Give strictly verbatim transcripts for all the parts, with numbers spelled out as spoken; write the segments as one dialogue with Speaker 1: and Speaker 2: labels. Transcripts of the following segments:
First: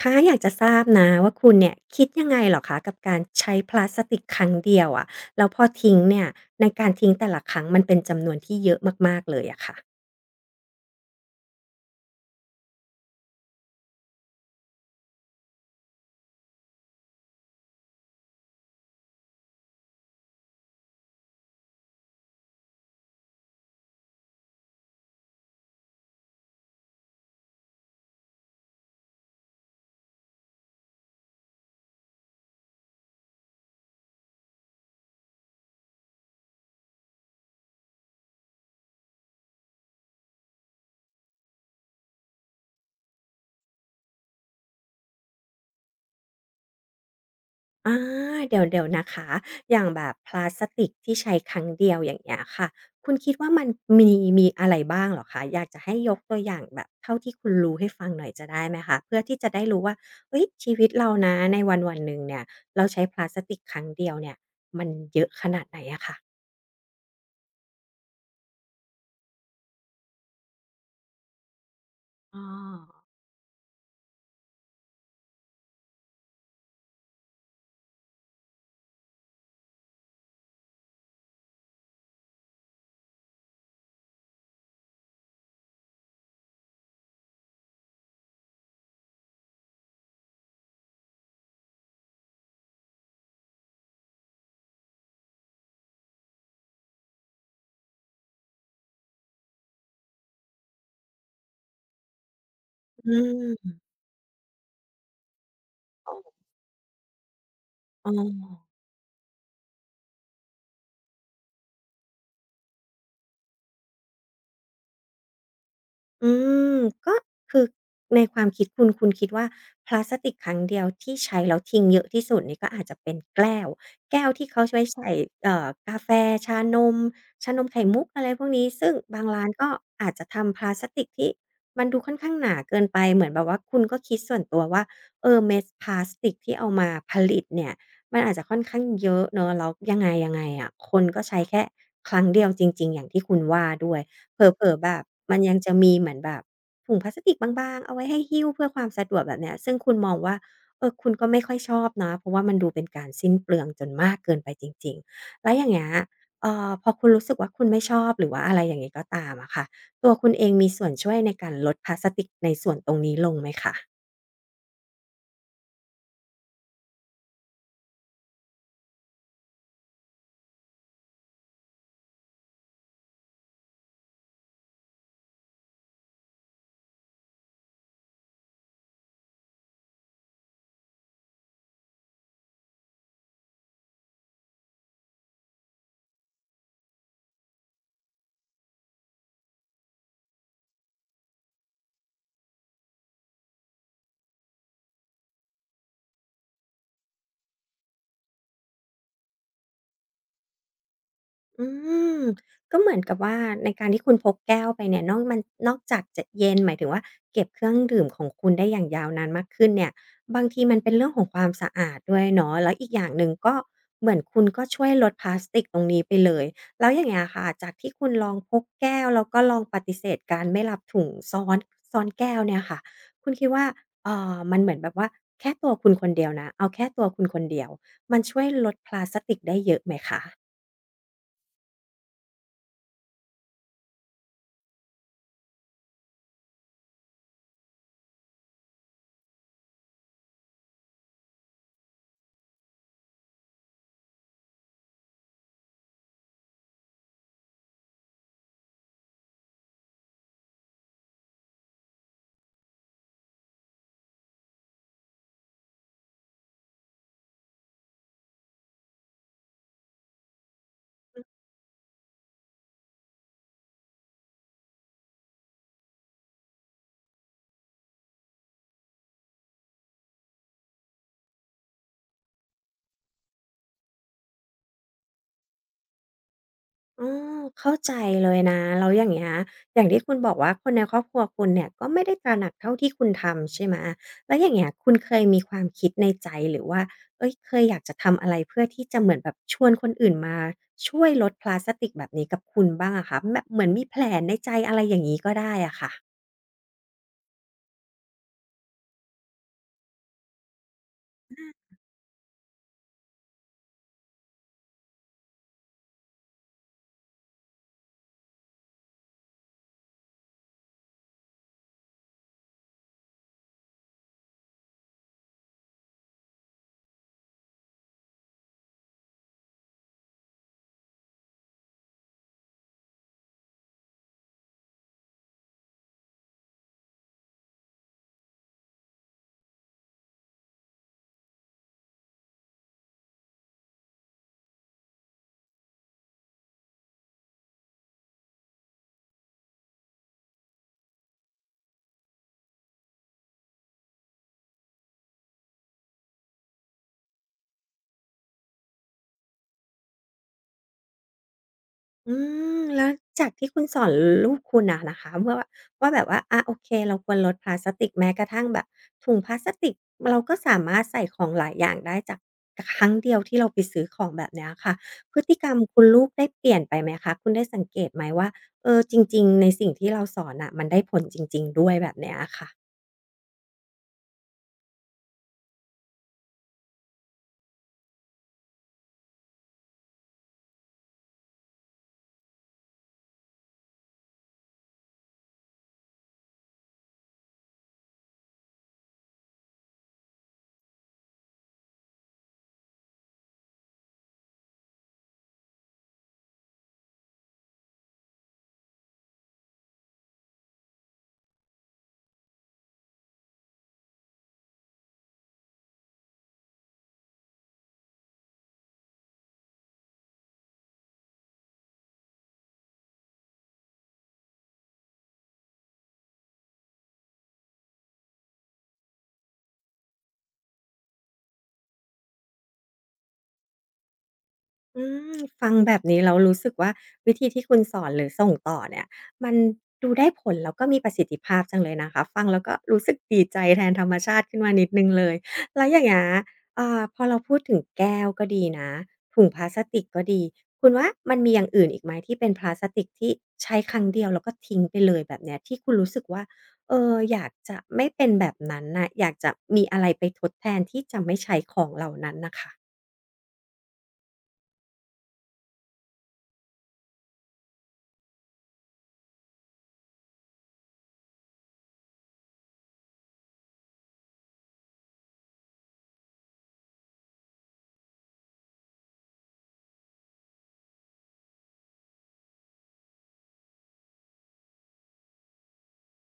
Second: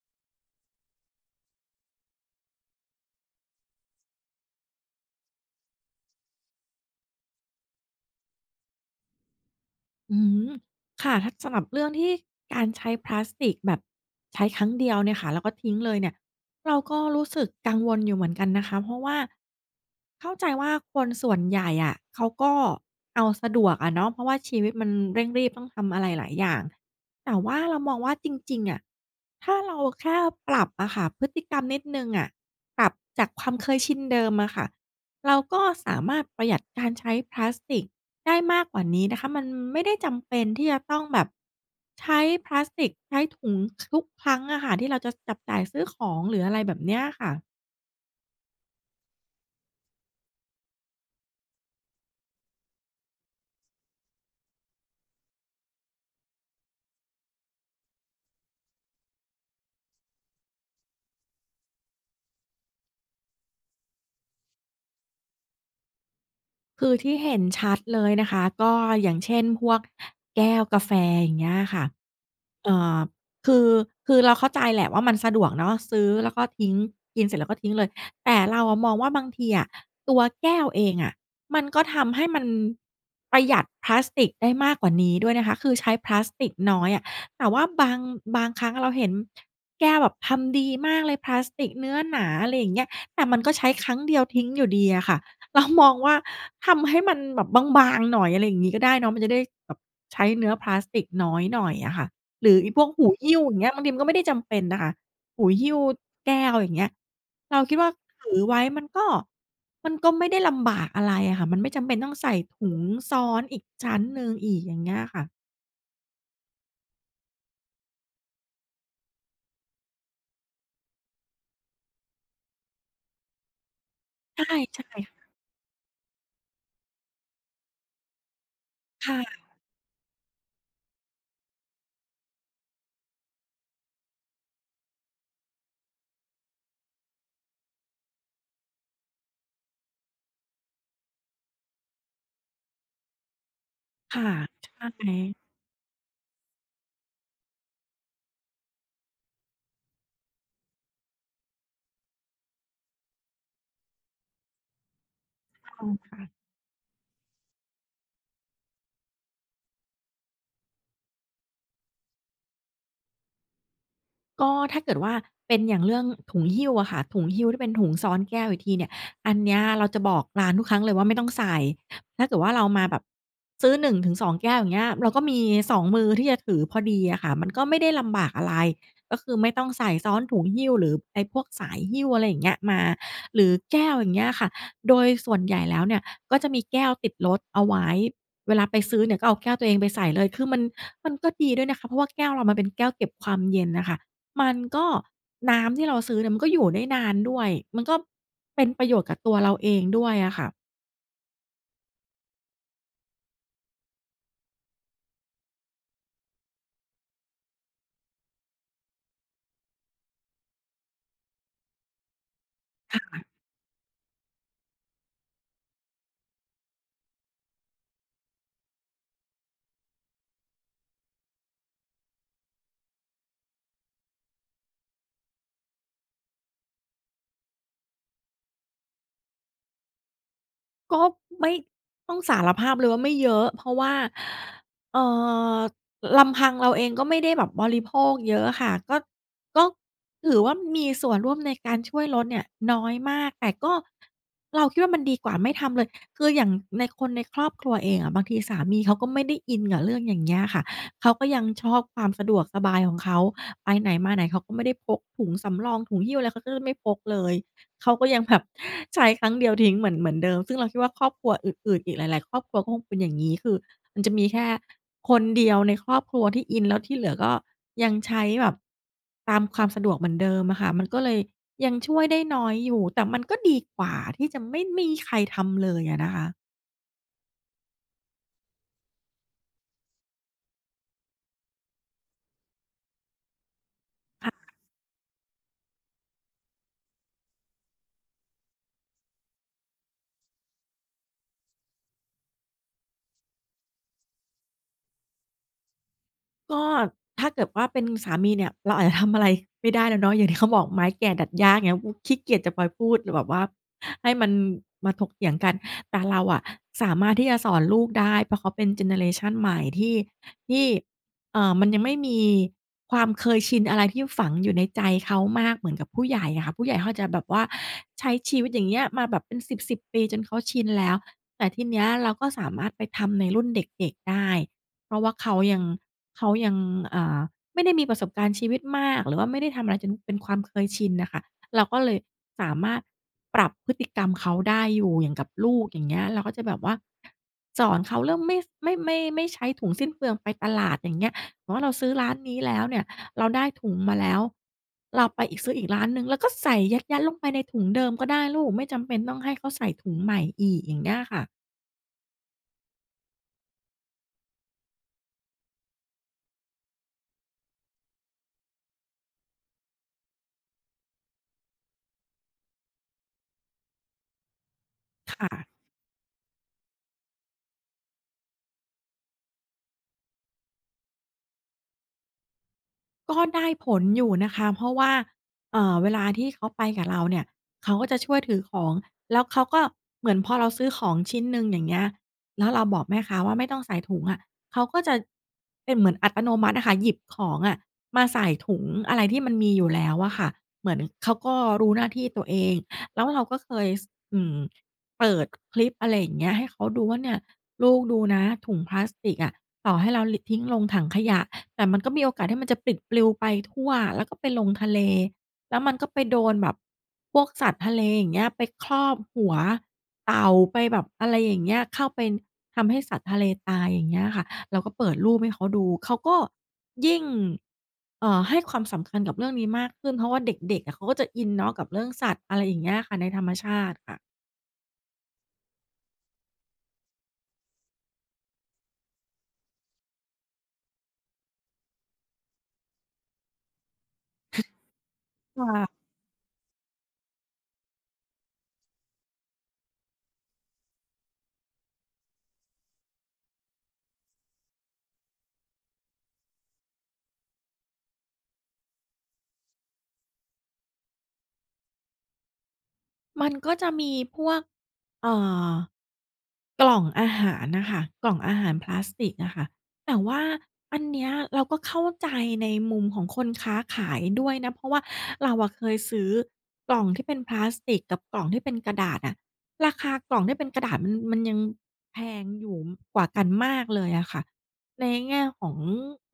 Speaker 1: คะอยากจะทราบนะว่าคุณเนี่ยคิดยังไงเหรอคะกับการใช้พลาสติกครั้งเดียวอะแล้วพอทิ้งเนี่ยในการทิ้งแต่ละครั้งมันเป็นจำนวนที่เยอะมากๆเลยอะค่ะ
Speaker 2: อืมค่ะถ้าสำหรับเรื่องที่การใช้พลาสติกแบบใช้ครั้งเดียวเนี่ยค่ะแล้วก็ทิ้งเลยเนี่ยเราก็รู้สึกกังวลอยู่เหมือนกันนะคะเพราะว่าเข้าใจว่าคนส่วนใหญ่อะเขาก็เอาสะดวกอะเนาะเพราะว่าชีวิตมันเร่งรีบต้องทำอะไรหลายอย่างแต่ว่าเรามองว่าจริงๆอะถ้าเราแค่ปรับอะค่ะพฤติกรรมนิดหนึ่งอะปรับจากความเคยชินเดิมอะค่ะเราก็สามารถประหยัดการใช้พลาสติก ได้มากกว่านี้นะคะมันไม่ได้จำเป็นที่จะต้องแบบใช้พลาสติกใช้ถุงทุกครั้งอะค่ะที่เราจะจับจ่ายซื้อของหรืออะไรแบบเนี้ยค่ะ
Speaker 1: อาเดี๋ยวเดี๋ยวนะคะอย่างแบบพลาสติกที่ใช้ครั้งเดียวอย่างเงี้ยค่ะคุณคิดว่ามันมีมีอะไรบ้างเหรอคะอยากจะให้ยกตัวอย่างแบบเท่าที่คุณรู้ให้ฟังหน่อยจะได้ไหมคะเพื่อที่จะได้รู้ว่าเฮ้ยชีวิตเรานะในวันๆหนึ่งเนี่ยเราใช้พลาสติกครั้งเดียวเนี่ยมันเยอะขนาดไหนอะค่ะ
Speaker 2: คือที่เห็นชัดเลยนะคะก็อย่างเช่นพวกแก้วกาแฟอย่างเงี้ยค่ะ
Speaker 1: อ้อ
Speaker 2: เอ่อคือคือเราเข้าใจแหละว่ามันสะดวกเนาะซื้อแล้วก็ทิ้งกินเสร็จแล้วก็ทิ้งเลยแต่เราอะมองว่าบางทีอะตัวแก้วเองอะมันก็ทำให้มันประหยัดพลาสติกได้มากกว่านี้ด้วยนะคะคือใช้พลาสติกน้อยอะแต่ว่าบางบางครั้งเราเห็นแก้วแบบทำดีมากเลยพลาสติกเนื้อหนาอะไรอย่างเงี้ยแต่มันก็ใช้ครั้งเดียวทิ้งอยู่ดีอะค่ะ เรามองว่าทำให้มันแบบบางๆหน่อยอะไรอย่างงี้ก็ได้เนาะมันจะได้แบบใช้เนื้อพลาสติกน้อยหน่อยอะค่ะหรือไอ้พวกหู
Speaker 1: อื
Speaker 2: หิ้วอย่าง
Speaker 1: ม
Speaker 2: เงี้ยบางทีมันก็ไม่ได้จำเป็นนะคะหูหิ้ว
Speaker 1: อ๋อ
Speaker 2: แก้วอย่างเงี้ยเราคิดว่าถือไว้
Speaker 1: ออ
Speaker 2: มันก็มันก็ไม่ได้ลำบากอะไรอะค่ะมันไม่จำเป็นต้องใส่ถุงซ้อนอีกชั้นหนึ่งอีกอย่างเงี้ยค่ะ
Speaker 1: อืมก็คือในความคิดคุณคุณคิดว่าพลาสติกครั้งเดียวที่ใช้แล้วทิ้งเยอะที่สุดนี่ก็อาจจะเป็นแก้วแก้วที่เขาไว้
Speaker 2: ใช่
Speaker 1: ใส่
Speaker 2: ๆ
Speaker 1: เอ่อกาแฟชานมชานมไข่มุกอะไรพวกนี้ซึ่งบาง
Speaker 2: ค่ะ
Speaker 1: ร้านก็อาจจะทำพลาสติกที่มันดูค่อนข้างหนาเกินไปเหมือนแบบว่าคุณก็คิดส่วนตัวว่าเออเม็ดพลาสติกที่เอามาผลิตเนี่ยมันอาจจะค่อนข้างเยอะเนาะแล้วยังไงยังไงอะคนก็ใช้แค่ครั้งเดียวจริงๆอย่างที่คุณว่าด้วย
Speaker 2: ค่ะ
Speaker 1: เผล
Speaker 2: ใช
Speaker 1: อๆแบบมัน
Speaker 2: ่
Speaker 1: ยังจะมีเหมือนแบบถุงพลาสติกบางๆเอาไว้ให้หิ้วเพื่อความสะดวกแบบเนี้ยซึ่งคุณมองว่าเออคุณก็ไม่ค่อยชอบนะเพราะว่ามันดูเป็นการสิ้นเปลืองจนมากเกินไปจริงๆแล้วอย่า
Speaker 2: ใช
Speaker 1: งเงี้ย
Speaker 2: ่
Speaker 1: เอ่อพอคุณรู้สึกว่าคุณไม่ชอบหรือว่าอะไรอย่างงี้ก็ตามอะค่ะตัวคุณเองมีส่วนช่วยในการลดพลาสติกในส่วนตรงนี้ลงไหมคะ
Speaker 2: ก็ถ้าเกิดว่าเป็นอย่างเรื่องถุงหิ้วอะค่ะถุงหิ้วที่เป็นถุงซ้อนแก้วอีกทีเนี่ยอันเนี้ยเราจะบอกร้านทุกครั้งเลยว่าไม่ต้องใส่ถ้าเกิดว่าเรามาแบบซื้อหนึ่งถึงสองแก้วอย่างเงี้ยเราก็มีสองมือที่จะถือพอดีอะค่ะมันก็ไม่ได้ลำบากอะไรก็คือไม่ต้องใส่ซ้อนถุงหิ้วหรือไอ้พวกสายหิ้วอะไรอย่างเงี้ยมาหรือแก้วอย่างเงี้ยค่ะโดยส่วนใหญ่แล้วเนี่ยก็จะมีแก้วติดรถเอาไว้เวลาไปซื้อเนี่ยก็เอาแก้วตัวเองไปใส่เลยคือมันมันก็ดีด้วยนะคะเพราะว่าแก้วเรามันเป็นแก้วเก็บความเย็นน่ะค่ะ มันก็น้ำที่เราซื้อเนี่ยมันก็อยู่ได้นานด้วย มันก็เป็นประโยชน์กับตัวเราเองด้วยอะค่ะ
Speaker 1: อืมก็เหมือนกับว่าในการที่คุณพกแก้วไปเนี่ยนอกมันนอกจากจะเย็นหมายถึงว่าเก็บเครื่องดื่มของคุณได้อย่างยาวนานมากขึ้นเนี่ยบางทีมันเป็นเรื่องของความสะอาดด้วยเนาะแล้วอีกอย่างหนึ่งก็เหมือนคุณก็ช่วยลดพลาสติกตรงนี้ไปเลยแล้วอย่างเงี้ยค่ะจากที่คุณลองพกแก้วแล้วก็ลองปฏิเสธการไม่รับถุงซ้อนซ้อนแก้วเนี่ยค่ะคุณคิดว่าเอ่อมันเหมือนแบบว่าแค่ตัวคุณคนเดียวนะเอาแค่ตัวคุณคนเดียวมันช่วยลดพลาสติกได้เยอะไหมคะ
Speaker 2: ก็ไม่ต้องสารภาพเลยว่าไม่เยอะเพราะว่าเอ่อลำพังเราเองก็ไม่ได้แบบบริโภคเยอะอะค่ะก็ก็ถือว่ามีส่วนร่วมในการช่วยลดเนี่ยน้อยมากแต่ก็เราคิดว่ามันดีกว่าไม่ทำเลยคืออย่างในคนในครอบครัวเองอะบางทีสามีเขาก็ไม่ได้อินกับเรื่องอย่างเงี้ยค่ะเขาก็ยังชอบความสะดวกสบายของเขาไปไหนมาไหนเขาก็ไม่ได้พกถุงสำรองถุงหิ้วอะไรเขาก็จะไม่พกเลย เขาก็ยังแบบ ใช้ครั้งเดียวทิ้งเหมือนเหมือนเดิมซึ่งเราคิดว่าครอบครัวอื่นๆอีกหลายๆครอบครัวก็คงเป็นอย่างนี้คือมันจะมีแค่คนเดียวในครอบครัวที่อินแล้วที่เหลือก็ยังใช้แบบตามความสะดวกเหมือนเดิมอะค่ะมันก็เลยยังช่วยได้น้อยอยู่แต่มันก็ดีกว่าที่จะไม่มีใครทำเลยอะนะคะ
Speaker 1: อ๋อเข้าใจเลยนะแล้วอย่างเงี้ยอย่างที่คุณบอกว่าคนในครอบครัวคุณเนี่ยก็ไม่ได้ตระหนักเท่าที่คุณทำใช่ไหมแล้วอย่างเงี้ยคุณเคยมีความคิดในใจหรือว่าเฮ้ยเคยอยากจะทำอะไรเพื่อที่จะเหมือนแบบชวนคนอื่นมาช่วยลดพลาสติกแบบนี้กับคุณบ้างอะคะแบบเหมือนมีแผนในใจอะไรอย่างงี้ก็ได้อะค่ะ
Speaker 2: ก็ถ้าเกิดว่าเป็นสามีเนี่ยเราอาจจะทำอะไรไม่ได้แล้วเนาะอย่างที่เขาบอกไม้แก่ดัดยากอย่างเงี้ยขี้เกียจจะไปพูดหรือแบบว่าให้มันมาถกเถียงกันแต่เราอะสามารถที่จะสอนลูกได้เพราะเขาเป็นเจเนอเรชันใหม่ที่ที่เอ่อมันยังไม่มีความเคยชินอะไรที่ฝังอยู่ในใจเขามากเหมือนกับผู้ใหญ่อะค่ะผู้ใหญ่เขาจะแบบว่าใช้ชีวิตอย่างเงี้ยมาแบบเป็นสิบๆๆปีจนเขาชินแล้วแต่ทีเนี้ยเราก็สามารถไปทำในรุ่นเด็กๆได้ เพราะว่าเขายังเขายังอ่าไม่ได้มีประสบการณ์ชีวิตมากหรือว่าไม่ได้ทำอะไรจนเป็นความเคยชินน่ะค่ะเราก็เลยสามารถปรับพฤติกรรมเขาได้อยู่อย่างกับลูกอย่างเงี้ยเราก็จะแบบว่าสอนเขาเรื่องไม่สไม่ไม่ไม่ใช้ถุงสิ้นเปลืองไปตลาดอย่างเงี้ยสมมุติว่าเราซื้อร้านนี้แล้วเนี่ยเราได้ถุงมาแล้วเราไปอีกซื้ออีกร้านหนึ่งเราก็ใส่ยัดๆลงไปในถุงเดิมก็ได้ลูกไม่จำเป็นต้องให้เขาใส่ถุงใหม่อีกอย่างเงี้ยค่ะ
Speaker 1: อืมแล้วจากที่คุณสอนลูกคุณอะนะคะว่าว่าแบบว่าอาโอเคเราควรลดพลาสติกแม้กระทั่งแบบถุงพลาสติกเราก็สามารถใส่ของหลายอย่างได้จากครั้งเดียวที่เราไปซื้อของแบบเนี้ยค่ะพฤติกรรม
Speaker 2: ค่ะ
Speaker 1: คุณลูกได้เปลี่ยนไปไหมคะคุณได้สังเกตไหมว่าเออจริงๆในสิ่งที่เราสอนน่ะมันได้ผลจริงๆด้วยแบบเนี้ยอะค่ะ
Speaker 2: ก็ได้ผลอยู่นะคะเพราะว่าเอ่อเวลาที่เขาไปกับเราเนี่ยเขาก็จะช่วยถือของแล้วเขาก็เหมือนพอเราซื้อของชิ้นหนึ่งอย่างเงี้ยแล้วเราบอกแม่ค้าว่าไม่ต้องใส่ถุงอะเขาก็จะเป็นเหมือนอัตโนมัติอะค่ะหยิบของอะมาใส่ถุงอะไรที่มันมีอยู่แล้วอะค่ะเหมือนเขาก็รู้หน้าที่ตัวเองแล้วเราก็เคยสอืมเปิดคลิปอะไรอย่างเงี้ยให้เขาดูว่าเนี่ยลูกดูนะถุงพลาสติกอะต่อให้เราลทิ้งลงถังขยะ แต่มันก็มีโอกาสที่มันจะปลิดปลิวไปทั่วแล้วก็ไปลงทะเลแล้วมันก็ไปโดนแบบพวกสัตว์ทะเลอย่างเงี้ยไปครอบหัวเต่าไปแบบอะไรอย่างเงี้ยเข้าไปทำให้สัตว์ทะเลตายอย่างเงี้ยค่ะเราก็เปิดรูปให้เขาดูเขาก็ยิ่งเอ่อให้ความสำคัญกับเรื่องนี้มากขึ้นเพราะว่าเด็กๆอะเขาก็จะอินเนาะกับเรื่องสัตว์อะไรอย่างเงี้ยค่ะในธรรมชาติค่ะ
Speaker 1: อืมฟังแบบนี้แล้วรู้สึกว่าวิธีที่คุณสอนหรือส่งต่อเนี่ยมันดูได้ผลแล้วก็มีประสิทธิภาพจังเลยนะคะฟังแล้วก็รู้สึกดีใจแทนธรรมชาติขึ้นมานิดหนึ่งเลย
Speaker 2: ค
Speaker 1: แล้วอย่าง
Speaker 2: ่ะ
Speaker 1: เงี้ยอ่าพอเราพูดถึงแก้วก็ดีนะถุงพลาสติกก็ดีคุณว่ามันมีอย่างอื่นอีกไหมที่เป็นพลาสติกที่ใช้ครั้งเดียวแล้วก็ทิ้งไปเลยแบบเนี้ยที่คุณรู้สึกว่าเอออยากจะไม่เป็นแบบนั้นน่ะอยากจะมีอะไรไปทดแทนที่จะไม่ใช้ของเหล่านั้นน่ะค่ะ
Speaker 2: มันก็จะมีพวกเอ่อ กล่องอาหารน่ะค่ะกล่องอาหารพลาสติกอะค่ะแต่ว่าอันเนี้ยเราก็เข้าใจในมุมของคนค้าขายด้วยนะเพราะว่าเราอะเคยซื้อกล่องที่เป็นพลาสติกกับกล่องที่เป็นกระดาษอะราคากล่องที่เป็นกระดาษมันมันยังแพงอยู่กว่ากันมากเลยอะค่ะในแง่ของ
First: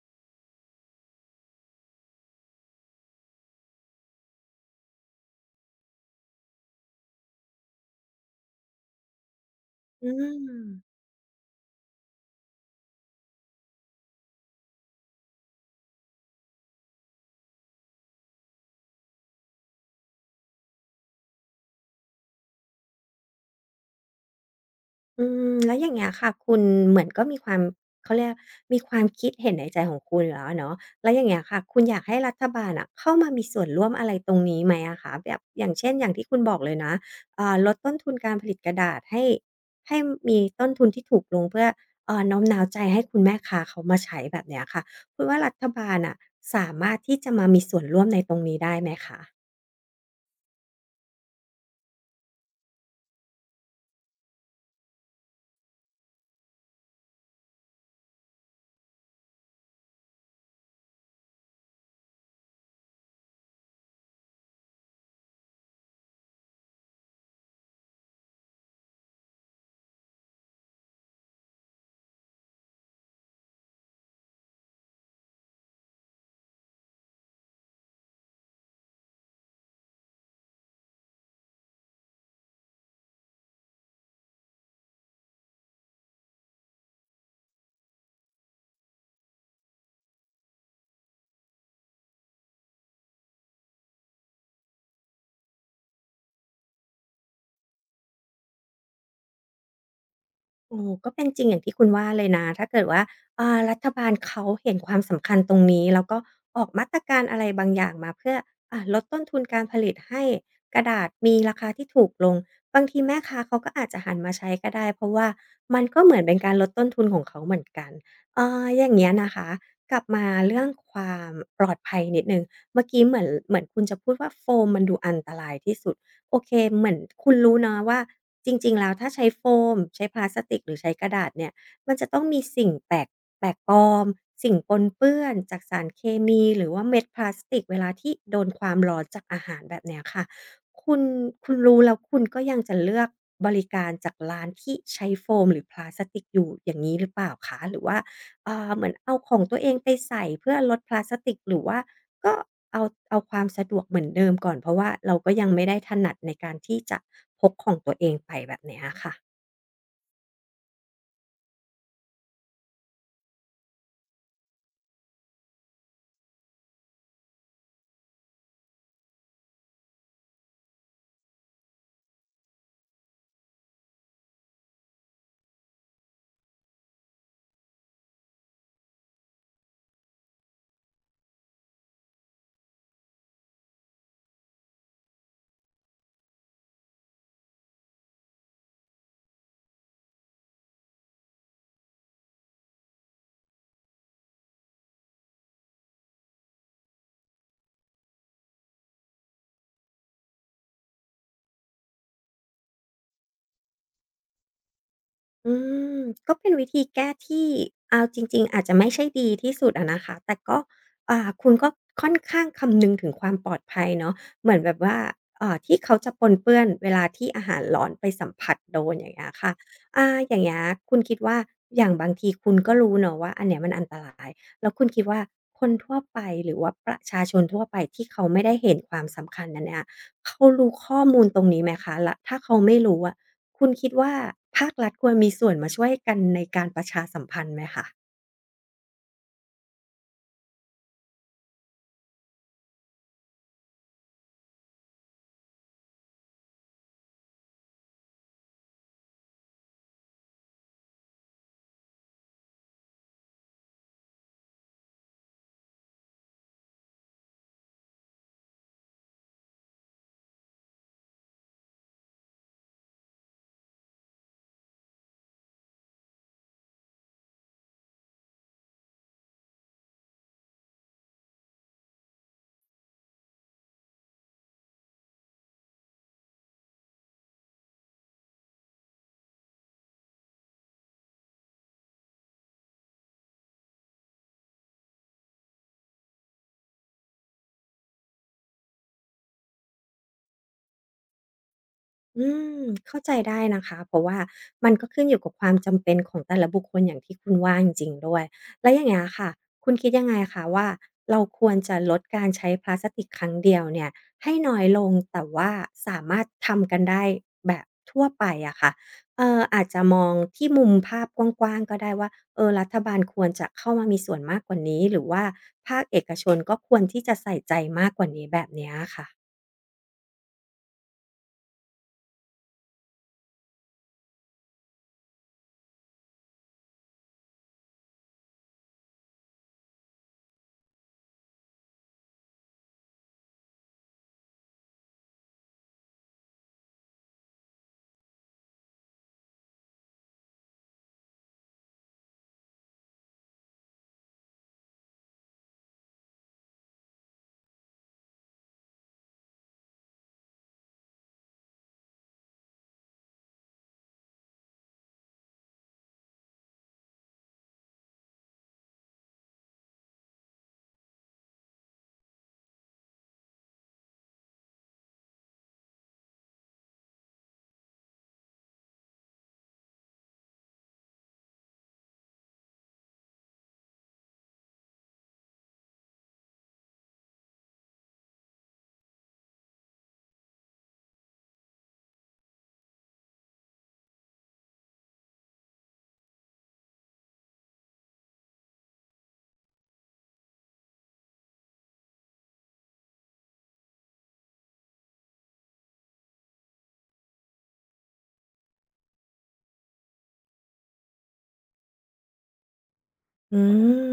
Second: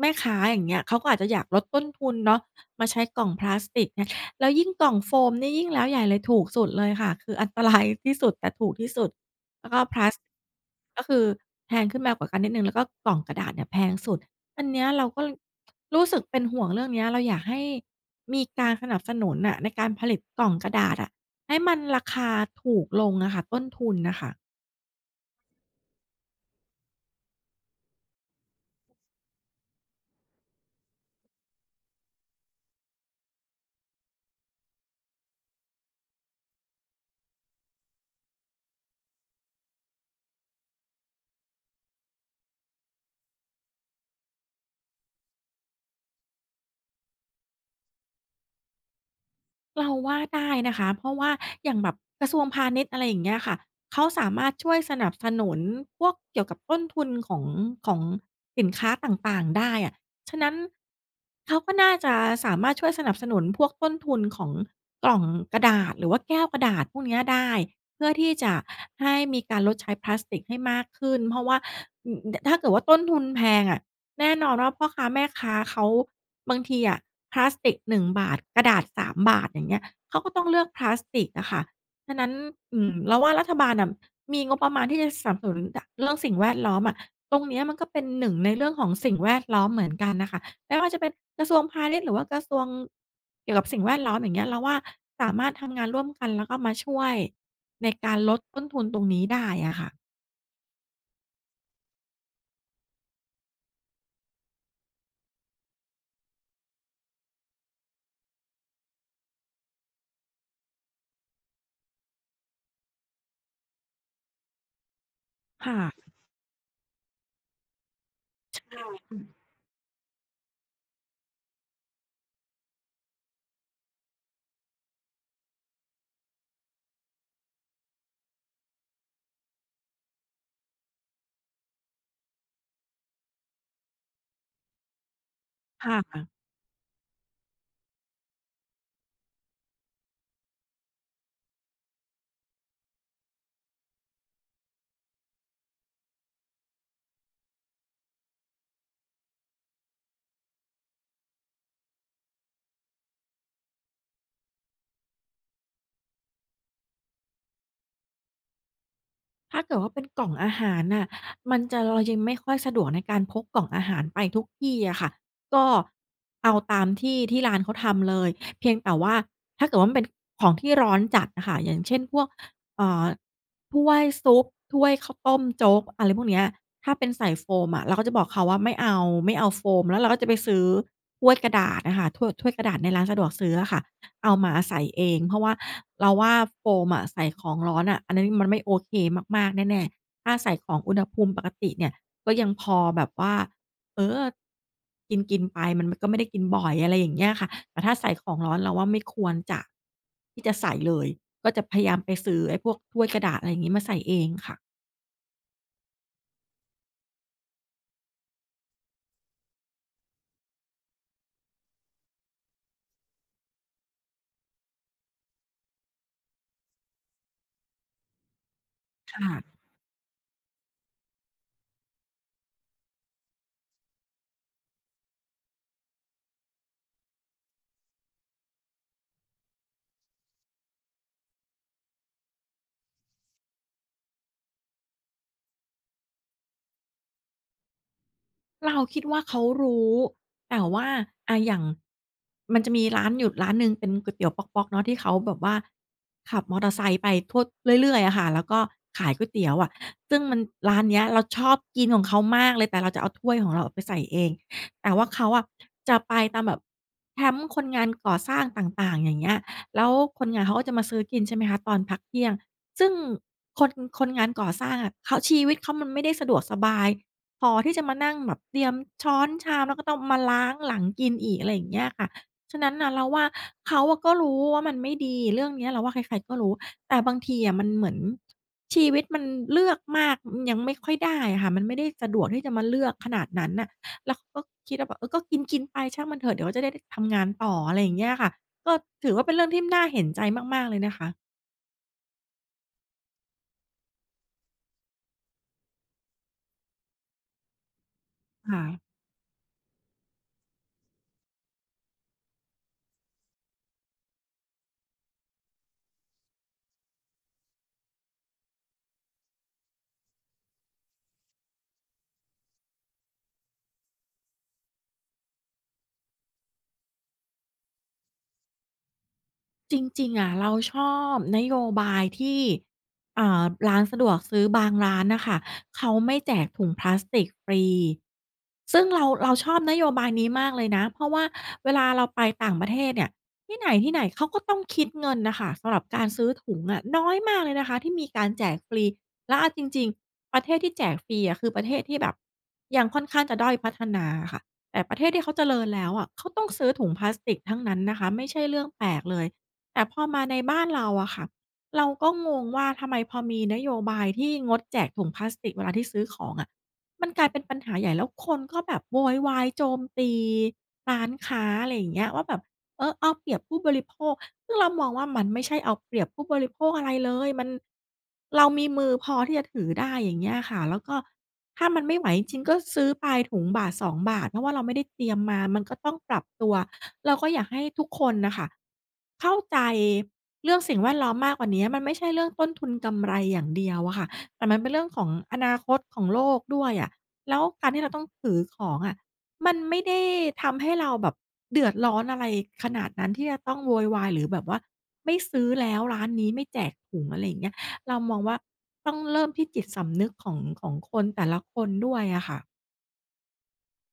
Speaker 2: แม่ค้าอย่างเงี้ยเขาก็อาจจะอยากลดต้นทุนเนาะมาใช้กล่องพลาสติกเนี่ยแล้วยิ่งกล่องโฟมนี่ยิ่งแล้วใหญ่เลยถูกสุดเลยค่ะคืออันตรายที่สุดแต่ถูกที่สุด แล้วก็พ
Speaker 1: อื
Speaker 2: ลัส
Speaker 1: ม
Speaker 2: ก็คือแพงขึ้นมากว่ากันนิดหนึ่งแล้วก็กล่องกระดาษเนี่ยแพงสุด อันเนี้ยเราก็ลรู้สึกเป็นห่วงเรื่องเนี้ยเราอยากให้มีการสนับสนุนน่ะในการผลิตกล่องกระดาษอะให้มันราคาถูกลงอะค่ะต้นทุนน่ะค่ะ
Speaker 1: อืมแล้วอย่างเงี้ยค่ะคุณเหมือนก็มีความเขาเรียกมีความคิดเห็นในใจของคุณอยู่แล้วอะเนาะแล้วอย่างเงี้ยค่ะคุณอยากให้รัฐบาลอะเข้ามามีส่วนร่วมอะไรตรงนี้ไหมอะคะแบบอย่างเช่นอย่างที่คุณบอกเลยนะอ่าลดต้นทุนการผลิตกระดาษให้ให้มีต้นทุนที่ถูกลงเพื่อเอ่อโน้มน้าวใจให้คุณแม่ค้าเขามาใช้แบบเนี้ยค่ะคุณว่ารัฐบาลน่ะสามารถที่จะมามีส่วนร่วมในตรงนี้ได้ไหมคะ
Speaker 2: เราว่าได้นะคะเพราะว่าอย่างแบบกระทรวงพาณิชย์อะไรอย่างเงี้ยค่ะเขาสามารถช่วยสนับสนุนพวกเกี่ยวกับต้นทุนของของสินค้าต่างๆได้อะฉะนั้นเขาก็น่าจะสามารถช่วยสนับสนุนพวกต้นทุนของกล่องกระดาษหรือว่าแก้วกระดาษพวกเนี้ยได้เพื่อที่จะให้มีการลดใช้พลาสติกให้มากขึ้นเพราะว่าอือถ้าเกิดว่าต้นทุนแพงอะ แน่นอนว่าพ่อค้าแม่ค้าเขาบางทีอะพลาสติกหนึ่งบาทกระดาษสามบาทอย่างเงี้ยเขาก็ต้องเลือกพลาสติกอะค่ะฉะนั้นอืมเราว่ารัฐบาลน่ะมีงบประมาณที่จะสนับสนุนดเรื่องสิ่งแวดล้อมอะตรงเนี้ยมันก็เป็นหนึ่งในเรื่องของสิ่งแวดล้อมเหมือนกันน่ะค่ะไม่ว่าจะเป็นกระทรวงพาณิชย์หรือว่ากระทรวงเกี่ยวกับสิ่งแวดล้อมอย่างเงี้ยเราว่าสามารถทำงานร่วมกันแล้วก็มาช่วยในการลดต้นทุนตรงนี้ได้อะค่ะ
Speaker 1: โอ้ก็เป็นจริงอย่างที่คุณว่าเลยนะถ้าเกิดว่าอ่ารัฐบาลเขาเห็นความสำคัญตรงนี้แล้วก็ออกมาตรการอะไรบางอย่างมาเพื่ออ่าลดต้นทุนการผลิตให้กระดาษมีราคาที่ถูกลงบางทีแม่ค้าเขาก็อาจจะหันมาใช้ก็ได้เพราะว่ามันก็เห
Speaker 2: ค่ะ
Speaker 1: มือนเป็นการลดต้นทุนของเขาเหมือนกันเอ่ออย่างเงี้ยนะคะกลับมาเรื่องความปลอดภัยนิดหนึ่งเมื่อกี้เหมือนเหมือนคุณจะพูดว่าโฟมมันดูอันตรายที่สุด โอเคเหมือนคุณรู้เนาะว่าจริงๆแล้วถ้าใช้โฟมใช้พลาสติกหรือใช้กระดาษเนี่ยมันจะต้องมีสิ่งแปลกแปลกปลอมสิ่งปนเปื้อนจากสาร
Speaker 2: ค่
Speaker 1: เคมี
Speaker 2: ะ
Speaker 1: หรือว่าเม็ดพลาสติกเวลาที่โดนความร้อนจากอาหารแบบเนี้ยค่ะคุณคุณรู้แล้วคุณก็ยังจะเลือกบริการจากร้านที่ใช้โฟมหรือพลาสติกอยู่อย่างงี้หรือเปล่าคะหรือว่าเอ่อเหมือนเอาของตัวเองไปใส่เพื่อลดพลาสติกหรือว่า ก็เอาเอาความสะดวกเหมือนเดิมก่อนเพราะว่าเราก็ยังไม่ได้ถนัดในการที่จะพกของตัวเองไปแบบเนี้ยอะค่ะ
Speaker 2: ถ้าเกิดว่าเป็นกล่องอาหารน่ะมันจะเรายังไม่ค่อยสะดวกในการพกกล่องอาหารไปทุกที่อะค่ะก็เอาตามที่ที่ร้านเขาทำเลยเพียงแต่ว่าถ้าเกิดว่ามันเป็นของที่ร้อนจัดอะค่ะอย่างเช่นพวกเอ่อถ้วยซุปถ้วยข้าวต้มโจ๊กอะไรพวกเนี้ยถ้าเป็นใส่โฟมอะเราก็จะบอกเขาว่าไม่เอาไม่เอาโฟมแล้วเราก็จะไปซื้อถ้วยกระดาษอะค่ะถ้วยถ้วยกระดาษในร้านสะดวกซื้ออะค่ะ เอาหมาใส่เองเพราะว่าเราว่าโฟมอะใส่ของร้อนอะอันนั้นมันไม่โอเคมากๆแน่ๆถ้าใส่ของอุณหภูมิปกติเนี่ยก็ยังพอแบบว่าเออกินๆไปมันก็ไม่ได้กินบ่อยอะไรอย่างเงี้ยค่ะแต่ถ้าใส่ของร้อนเราว่าไม่ควรจะที่จะใส่เลยก็จะพยายามไปซื้อไอ้พวกถ้วยกระดาษอะไรอย่างงี้มาใส่เองค่ะ
Speaker 1: อืมก็เป็นวิธีแก้ที่เอาจริงๆอาจจะไม่ใช่ดีที่สุดอะนะคะแต่ก็อ่าคุณก็ค่อนข้างคำนึงถึงความปลอดภัยเนาะเหมือนแบบว่าอ่าที่เขาจะปนเปื้อนเวลาที่อาหารร้อนไปสัมผัสโดนอย่า
Speaker 2: ค
Speaker 1: งเงี้ยค่ะ
Speaker 2: ่ะ
Speaker 1: อ่าอย่างเงี้ยคุณคิดว่าอย่างบางทีคุณก็รู้เนาะว่าอันเนี้ยมันอันตรายแล้วคุณคิดว่าคนทั่วไปหรือว่าประชาชนทั่วไปที่เขาไม่ได้เห็นความสำคัญอันเนี้ยเขารู้ข้อมูลตรงนี้ไหมคะแล้วถ้าเขาไม่รู้อะ คุณคิดว่าภาครัฐควรมีส่วนมาช่วยกันในการประชาสัมพันธ์ไหมคะ
Speaker 2: เราคิดว่าเขารู้แต่ว่าอ่าอย่างมันจะมีร้านอยู่ร้านหนึ่งเป็นก๋วยเตี๋ยวป๊อกๆเนาะที่เขาแบบว่าขับมอเตอร์ไซค์ไปทั่วเรื่อยๆอะค่ะแล้วก็ขายก๋วยเตี๋ยวอะซึ่งมันร้านเนี้ยเราชอบกินของเขามากเลยแต่เราจะเอาถ้วยของเราไปใส่เองแต่ว่าเขาอะจะไปตามแบบแคมป์คนงานก่อสร้างต่างๆอย่างเงี้ยแล้วคนงานเขาก็จะมาซื้อกินใช่ไหมคะตอนพักเที่ยงซึ่งคนคนงานก่อสร้างอะเขาชีวิตเขามันไม่ได้สะดวกสบาย พอที่จะมานั่งแบบเตรียมช้อนชามแล้วก็ต้องมาล้างหลังกินอีกอะไรอย่างเงี้ยค่ะฉะนั้นน่ะเราว่าเขาอะก็รู้ว่ามันไม่ดีเรื่องเนี้ยเราว่าใครๆก็รู้แต่บางทีอะมันเหมือนชีวิตมันเลือกมากอืมยังไม่ค่อยได้อะค่ะมันไม่ได้สะดวกที่จะมาเลือกขนาดนั้นน่ะแล้วเขาก็คิดว่าแบบเออก็กินๆไปช่างมันเถอะเดี๋ยวจะได้ได้ทำงานต่ออะไรอย่างเงี้ยค่ะก็ถือว่าเป็นเรื่องที่น่าเห็นใจมากๆเลยนะคะ
Speaker 1: อืมเข้าใจได้นะคะเพราะว่ามันก็ขึ้นอยู่กับความจำเป็นของแต่ละบุคคลอย่างที่คุณว่าจริงๆด้วยแล้วอย่าง
Speaker 2: ค่ะ
Speaker 1: เงี้ยค่ะคุณคิดยังไงคะว่าเราควรจะลดการใช้พลาสติกครั้งเดียวเนี่ยให้น้อยลงแต่ว่าสามารถทำกันได้แบบทั่วไปอะค่ะเอ่ออาจจะมองที่มุมภาพกว้างๆก็ได้ว่าเออรัฐบาลควรจะเข้ามามีส่วนมากกว่านี้หรือว่าภาคเอกชนก็ควรที่จะใส่ใจมากกว่านี้แบบเนี้ยอะค่ะ
Speaker 2: จริงๆอะเราชอบนโยบายที่อ่าร้านสะดวกซื้อบางร้านน่ะค่ะเขาไม่แจกถุงพลาสติกฟรีซึ่งเราเราชอบนโยบายนี้มากเลยนะเพราะว่าเวลาเราไปต่างประเทศเนี่ยที่ไหนๆเขาก็ต้องคิดเงินน่ะค่ะสำหรับการซื้อถุงอะน้อยมากเลยนะคะที่มีการแจกฟรีแล้วเอาจริงๆประเทศที่แจกฟรีอะคือประเทศที่แบบยังค่อนข้างจะด้อยพัฒนาอะค่ะแต่ประเทศที่เขาเจริญแล้วอะเขาต้องซื้อถุงพลาสติกทั้งนั้นนะคะไม่ใช่เรื่องแปลกเลย แต่พอมาในบ้านเราอะค่ะเราก็งงว่าทำไมพอมีนโยบายที่งดแจกถุงพลาสติกเวลาที่ซื้อของอะมันกลายเป็นปัญหาใหญ่แล้วคนก็แบบโวยวายโจมตีร้านค้าอะไรอย่างเงี้ยว่าแบบ เออเอาเปรียบผู้บริโภคซึ่งเรามองว่ามันไม่ใช่เอาเปรียบผู้บริโภคอะไรเลยมันเรามีมือพอที่จะถือได้อย่างเงี้ยค่ะแล้วก็ถ้ามันไม่ไหวจริงๆก็ซื้อไปถุงบาทสองบาทเพราะว่าเราไม่ได้เตรียมมามันก็ต้องปรับตัวเราก็อยากให้ทุกคนน่ะค่ะเข้าใจเรื่องสิ่งแวดล้อมมากกว่าเนี้ยมันไม่ใช่เรื่องต้นทุนกำไรอย่างเดียวอะค่ะแต่มันเป็นเรื่องของอนาคตของโลกด้วยอะแล้วการที่เราต้องถือของอะ มันไม่ได้ทำให้เราแบบเดือดร้อนอะไรขนาดนั้นที่จะต้องโวยวายหรือแบบว่าไม่ซื้อแล้วร้านนี้ไม่แจกถุงอะไรอย่างเงี้ยเรามองว่าต้องเริ่มที่จิตสำนึกของของคนแต่ละคนด้วยอะค่ะ
Speaker 1: อื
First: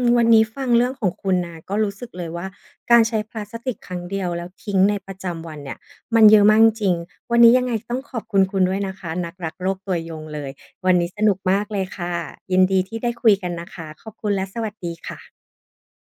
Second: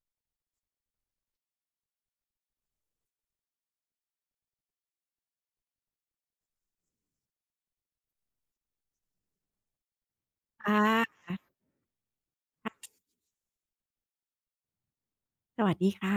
Speaker 1: มวันนี้ฟังเรื่องของคุณนะก็รู้สึกเลยว่าการใช้พลาสติกครั้งเดียวแล้วทิ้งในประจำวันเนี่ยมันเยอะมากจริงวันนี้ยังไงต้องขอบคุณคุณด้วยนะคะนักรักโลกตัวยงเลย
Speaker 2: ค
Speaker 1: วันนี้ส
Speaker 2: ่ะ
Speaker 1: นุกมากเลยค่ะยินดีที่ได้คุยกันนะคะขอบคุณและสวัสดีค่ะ
Speaker 2: สวัสดีค่ะ